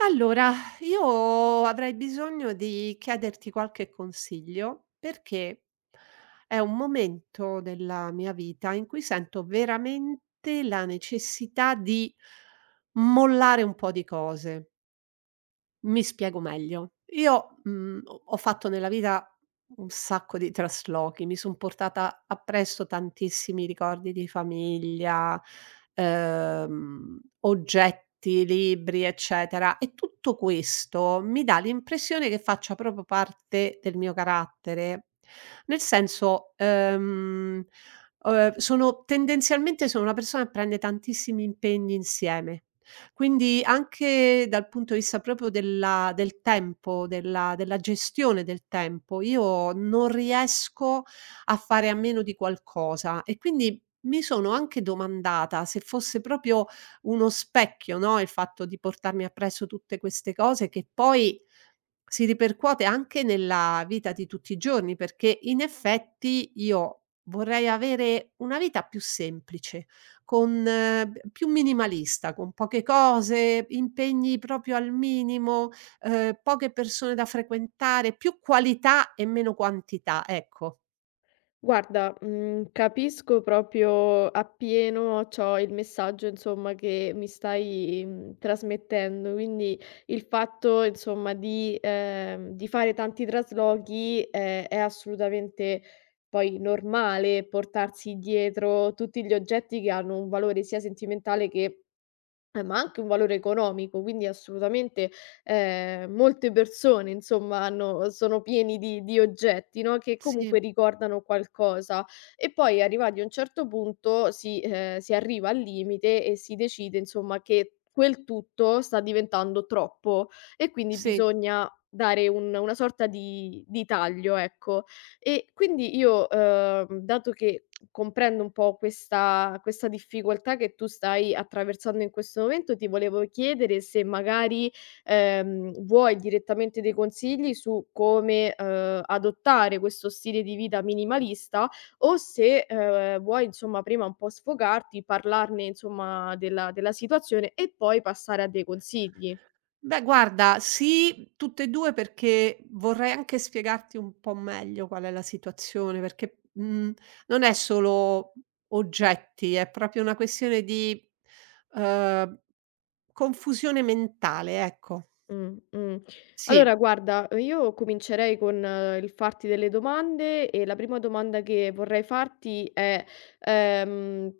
Allora, io avrei bisogno di chiederti qualche consiglio perché è un momento della mia vita in cui sento veramente la necessità di mollare un po' di cose. Mi spiego meglio. Io, mhmm, ho ho fatto nella vita un sacco di traslochi, mi son portata appresso tantissimi ricordi di famiglia, oggetti, libri, eccetera, e tutto questo mi dà l'impressione che faccia proprio parte del mio carattere. Nel senso, sono tendenzialmente sono una persona che prende tantissimi impegni insieme. Quindi anche dal punto di vista proprio del tempo, della gestione del tempo, io non riesco a fare a meno di qualcosa e quindi mi sono anche domandata se fosse proprio uno specchio, no, il fatto di portarmi appresso tutte queste cose che poi si ripercuote anche nella vita di tutti i giorni, perché in effetti io vorrei avere una vita più semplice, con b più minimalista, con poche cose, impegni proprio al minimo, poche persone da frequentare, più qualità e meno quantità, ecco. Guarda, capisco proprio appieno ciò il messaggio insomma che mi stai, trasmettendo. Quindi il fatto insomma di fare tanti traslochi è assolutamente poi normale portarsi dietro tutti gli oggetti che hanno un valore sia sentimentale che ma anche un valore economico. Quindi assolutamente, molte persone insomma hanno sono pieni di oggetti, no, che Sì. comunque ricordano qualcosa. E poi arrivati a un certo punto si arriva al limite e si decide insomma che quel tutto sta diventando troppo, e quindi Sì. bisogna dare un una sorta di taglio, ecco. E quindi io, dato che comprendo un po' questa difficoltà che tu stai attraversando in questo momento, ti volevo chiedere se magari, vuoi direttamente dei consigli su come, adottare questo stile di vita minimalista, o se, vuoi insomma prima un po' sfogarti, parlarne insomma della situazione e poi passare a dei consigli. Beh, guarda, sì, tutte e 2 perché vorrei anche spiegarti un po' meglio qual è la situazione, perché, non è solo oggetti, è proprio una questione di, uhm, confusione mentale, ecco. Mh, mh. Allora Sì. guarda, io comincerei con il farti delle domande. E la prima domanda che vorrei farti è, ehm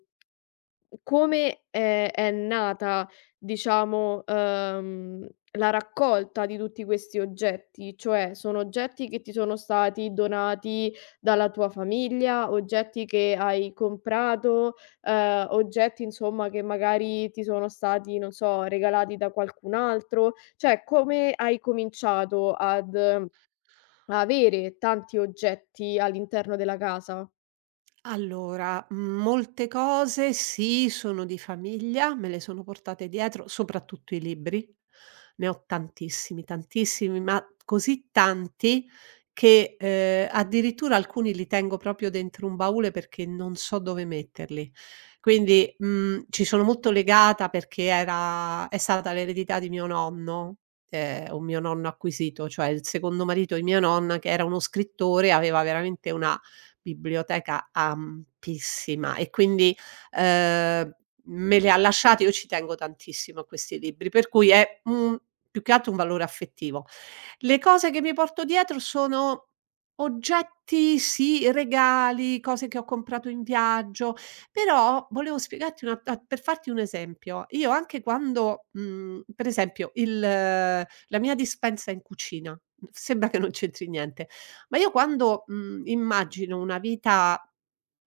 come, è nata diciamo, la raccolta di tutti questi oggetti? Cioè, sono oggetti che ti sono stati donati dalla tua famiglia, oggetti che hai comprato, oggetti insomma che magari ti sono stati, non so, regalati da qualcun altro? Cioè, come hai cominciato ad avere tanti oggetti all'interno della casa? Allora, molte cose sì, sono di famiglia, me le sono portate dietro, soprattutto i libri. Ne ho tantissimi, tantissimi, ma così tanti che, addirittura alcuni li tengo proprio dentro un baule perché non so dove metterli. Quindi, ci sono molto legata perché era è stata l'eredità di mio nonno, un mio nonno acquisito, cioè il secondo marito di mia nonna che era uno scrittore, aveva veramente una biblioteca ampissima e quindi, ehm, me le ha lasciate, io ci tengo tantissimo a questi libri, per cui è un più che altro un valore affettivo. Le cose che mi porto dietro sono oggetti, sì, regali, cose che ho comprato in viaggio, però volevo spiegarti una a per farti un esempio, io anche quando, per esempio il la mia dispensa in cucina, sembra che non c'entri niente, ma io quando, immagino una vita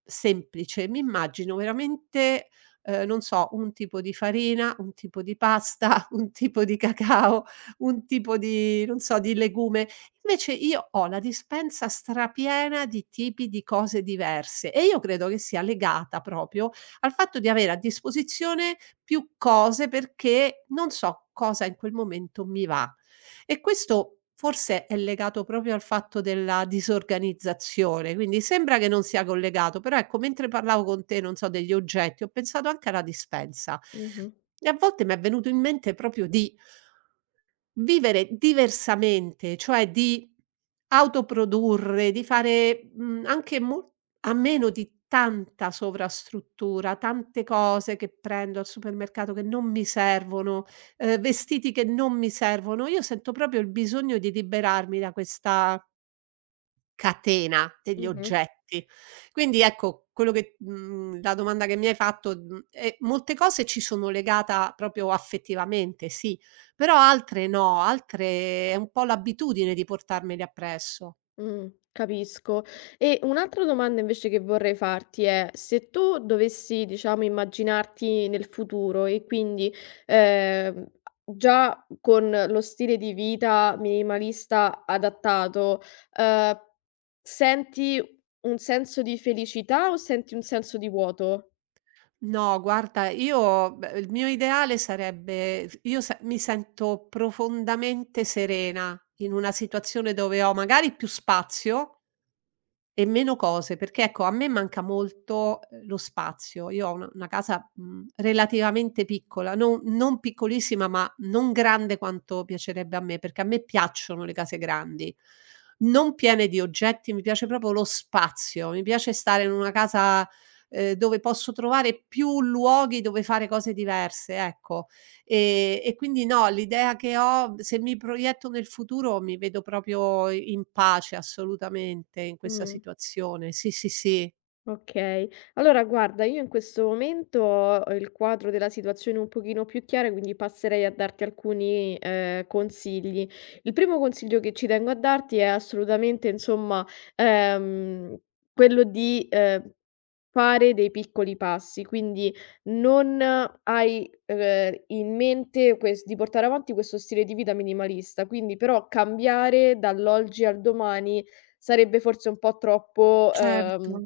semplice, mi immagino veramente, non so, un tipo di farina, un tipo di pasta, un tipo di cacao, un tipo di non so, di legume. Invece io ho la dispensa strapiena di tipi di cose diverse e io credo che sia legata proprio al fatto di avere a disposizione più cose perché non so cosa in quel momento mi va. E questo forse è legato proprio al fatto della disorganizzazione, quindi sembra che non sia collegato, però ecco mentre parlavo con te, non so, degli oggetti, ho pensato anche alla dispensa. Mh-mh, E a volte m'è venuto in mente proprio di vivere diversamente, cioè di autoprodurre, di fare, anche mol a meno di tanta sovrastruttura, tante cose che prendo al supermercato che non mi servono, vestiti che non mi servono. Io sento proprio il bisogno di liberarmi da questa catena degli mh-mh. oggetti. Quindi ecco, la domanda che mi hai fatto, molte cose ci sono legata proprio affettivamente, sì, però altre no, altre è un po' l'abitudine di portarmeli appresso. Capisco. E un'altra domanda invece che vorrei farti è: se tu dovessi, diciamo, immaginarti nel futuro e quindi, ehm, già con lo stile di vita minimalista adattato, ehm, senti un senso di felicità o senti un senso di vuoto? No, guarda, io beh, il mio ideale sarebbe f io se mi sento profondamente serena in una situazione dove ho magari più spazio e meno cose, perché ecco a me manca molto, lo spazio. Io ho una casa, relativamente piccola, non piccolissima, ma non grande quanto piacerebbe a me, perché a me piacciono le case grandi, non piene di oggetti, mi piace proprio lo spazio, mi piace stare in una casa, dove posso trovare più luoghi dove fare cose diverse, ecco. E quindi no, l'idea che ho se mi proietto nel futuro mi vedo proprio in pace assolutamente in questa Mh. situazione. Sì, sì, sì. Okay. Allora guarda, io in questo momento ho il quadro della situazione un pochino più chiara, quindi passerei a darti alcuni, consigli. Il primo consiglio che ci tengo a darti è assolutamente, insomma, ehm, quello di, fare dei piccoli passi. Quindi non hai, in mente ques di portare avanti questo stile di vita minimalista, quindi però cambiare dall'oggi al domani sarebbe forse un po' troppo, Certo.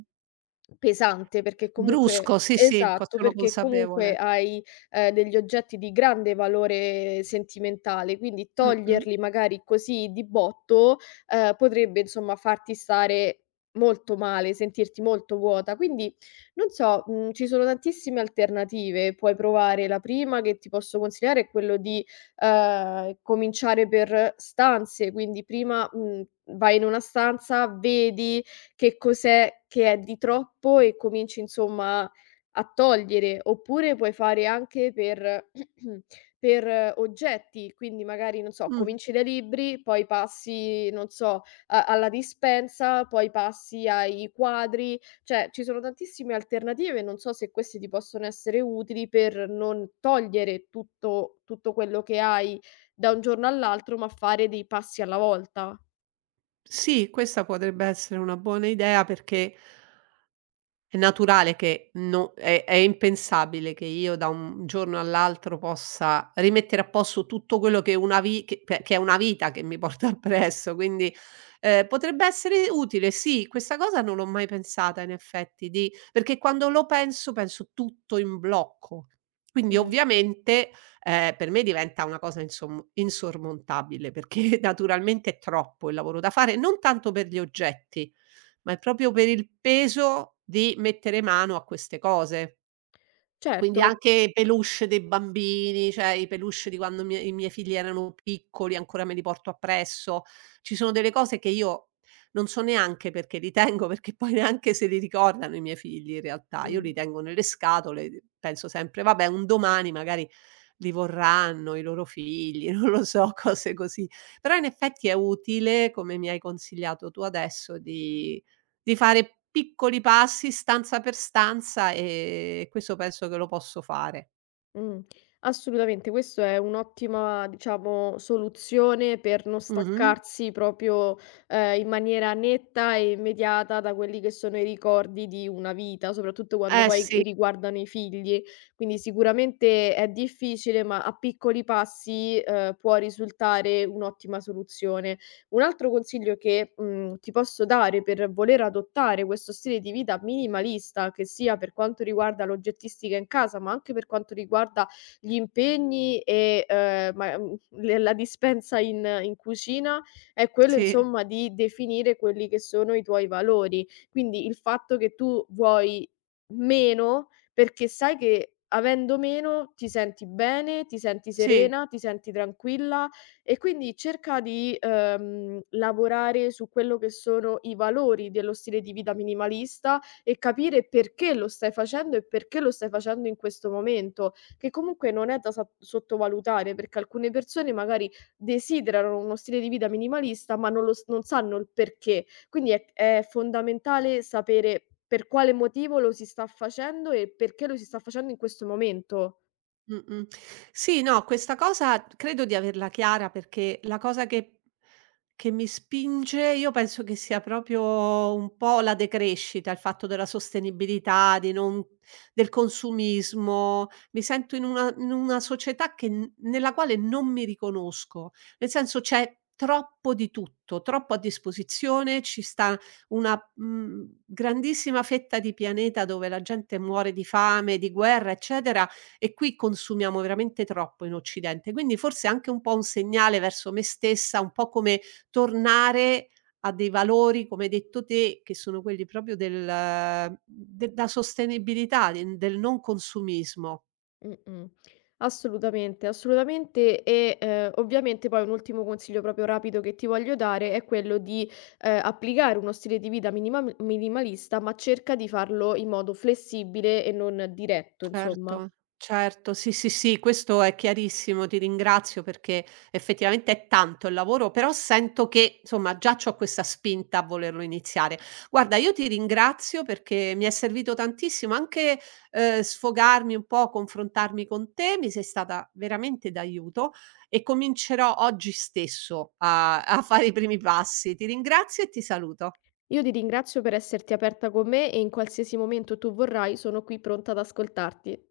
pesante, perché comunque Brusco, sì, sì, co esatto, sono perché comunque consapevole. hai, degli oggetti di grande valore sentimentale, quindi Mh-mh. toglierli magari così di botto, potrebbe insomma farti stare molto male, sentirti molto vuota. Quindi non so, ci sono tantissime alternative, puoi provare. La prima che ti posso consigliare è quello di, cominciare per stanze, quindi prima, vai in una stanza, vedi che cos'è che è di troppo e cominci insomma a togliere, oppure puoi fare anche per per oggetti, quindi magari, non so, Mh. cominci dai libri, poi passi, non so, a alla dispensa, poi passi ai quadri, cioè ci sono tantissime alternative, non so se queste ti possono essere utili per non togliere tutto tutto quello che hai da un giorno all'altro, ma fare dei passi alla volta. Sì, questa potrebbe essere una buona idea perché è naturale che no è è impensabile che io da un giorno all'altro possa rimettere a posto tutto quello che una vi che pe che è una vita che mi porto appresso, quindi, potrebbe essere utile, sì, questa cosa non l'ho mai pensata in effetti di perché quando lo penso, penso tutto in blocco. Quindi Mh. ovviamente, per me diventa una cosa insom insormontabile, perché naturalmente è troppo il lavoro da fare, non tanto per gli oggetti, ma è proprio per il peso di mettere mano a queste cose. Quindi Certo. anche i peluche dei bambini, cioè i peluche di quando mie i miei figli erano piccoli, ancora me li porto appresso. Ci sono delle cose che io non so neanche perché li tengo, perché poi neanche se li ricordano i miei figli in realtà. Io Mh. li tengo nelle scatole, d penso sempre: "Vabbè, un domani magari li vorranno i loro figli", non lo so, cose così. Però in effetti è utile, come mi hai consigliato tu adesso, di fare piccoli passi stanza per stanza, questo penso che lo posso fare. Mh. Assolutamente, questo è un'ottima, diciamo, soluzione per non Mh-mh. staccarsi proprio, in maniera netta e immediata da quelli che sono i ricordi di una vita, soprattutto quando Eh poi sì, riguardano i figli. Quindi sicuramente è difficile, ma a piccoli passi, può risultare un'ottima soluzione. Un altro consiglio che, ti posso dare per voler adottare questo stile di vita minimalista, che sia per quanto riguarda l'oggettistica in casa, ma anche per quanto riguarda gli impegni e, ma le la dispensa in cucina, è quello sì, insomma di definire quelli che sono i tuoi valori. Quindi il fatto che tu vuoi meno, perché sai che avendo meno ti senti bene, ti senti sì. serena, ti senti tranquilla, e quindi cerca di, lavorare su quello che sono i valori dello stile di vita minimalista e capire perché lo stai facendo e perché lo stai facendo in questo momento, che comunque non è da sottovalutare, perché alcune persone magari desiderano uno stile di vita minimalista, ma non, lo s- non sanno il perché. Quindi è fondamentale sapere per quale motivo lo si sta facendo e perché lo si sta facendo in questo momento. Mh-mh. Sì, no, questa cosa credo di averla chiara perché la cosa che mi spinge io penso che sia proprio un po' la decrescita, il fatto della sostenibilità, di non del consumismo. Mi sento in una società che n nella quale non mi riconosco. Nel senso c'è troppo di tutto, troppo a disposizione, ci sta una, grandissima fetta di pianeta dove la gente muore di fame, di guerra, eccetera e qui consumiamo veramente troppo in Occidente. Quindi forse è anche un po' un segnale verso me stessa, un po' come tornare a dei valori, come hai detto te, che sono quelli proprio della sostenibilità, del non consumismo. Mh-mh. Assolutamente, assolutamente e, ovviamente poi un ultimo consiglio proprio rapido che ti voglio dare è quello di, applicare uno stile di vita minimam minimalista, ma cerca di farlo in modo flessibile e non diretto, insomma. Certo, certo, sì, sì, sì, questo è chiarissimo, ti ringrazio perché effettivamente è tanto il lavoro, però sento che insomma già c'ho questa spinta a volerlo iniziare. Guarda, io ti ringrazio perché mi è servito tantissimo anche sfogarmi un po', confrontarmi con te, mi sei stata veramente d'aiuto e comincerò oggi stesso a fare i primi passi. Ti ringrazio e ti saluto. Io ti ringrazio per esserti aperta con me e in qualsiasi momento tu vorrai sono qui pronta ad ascoltarti.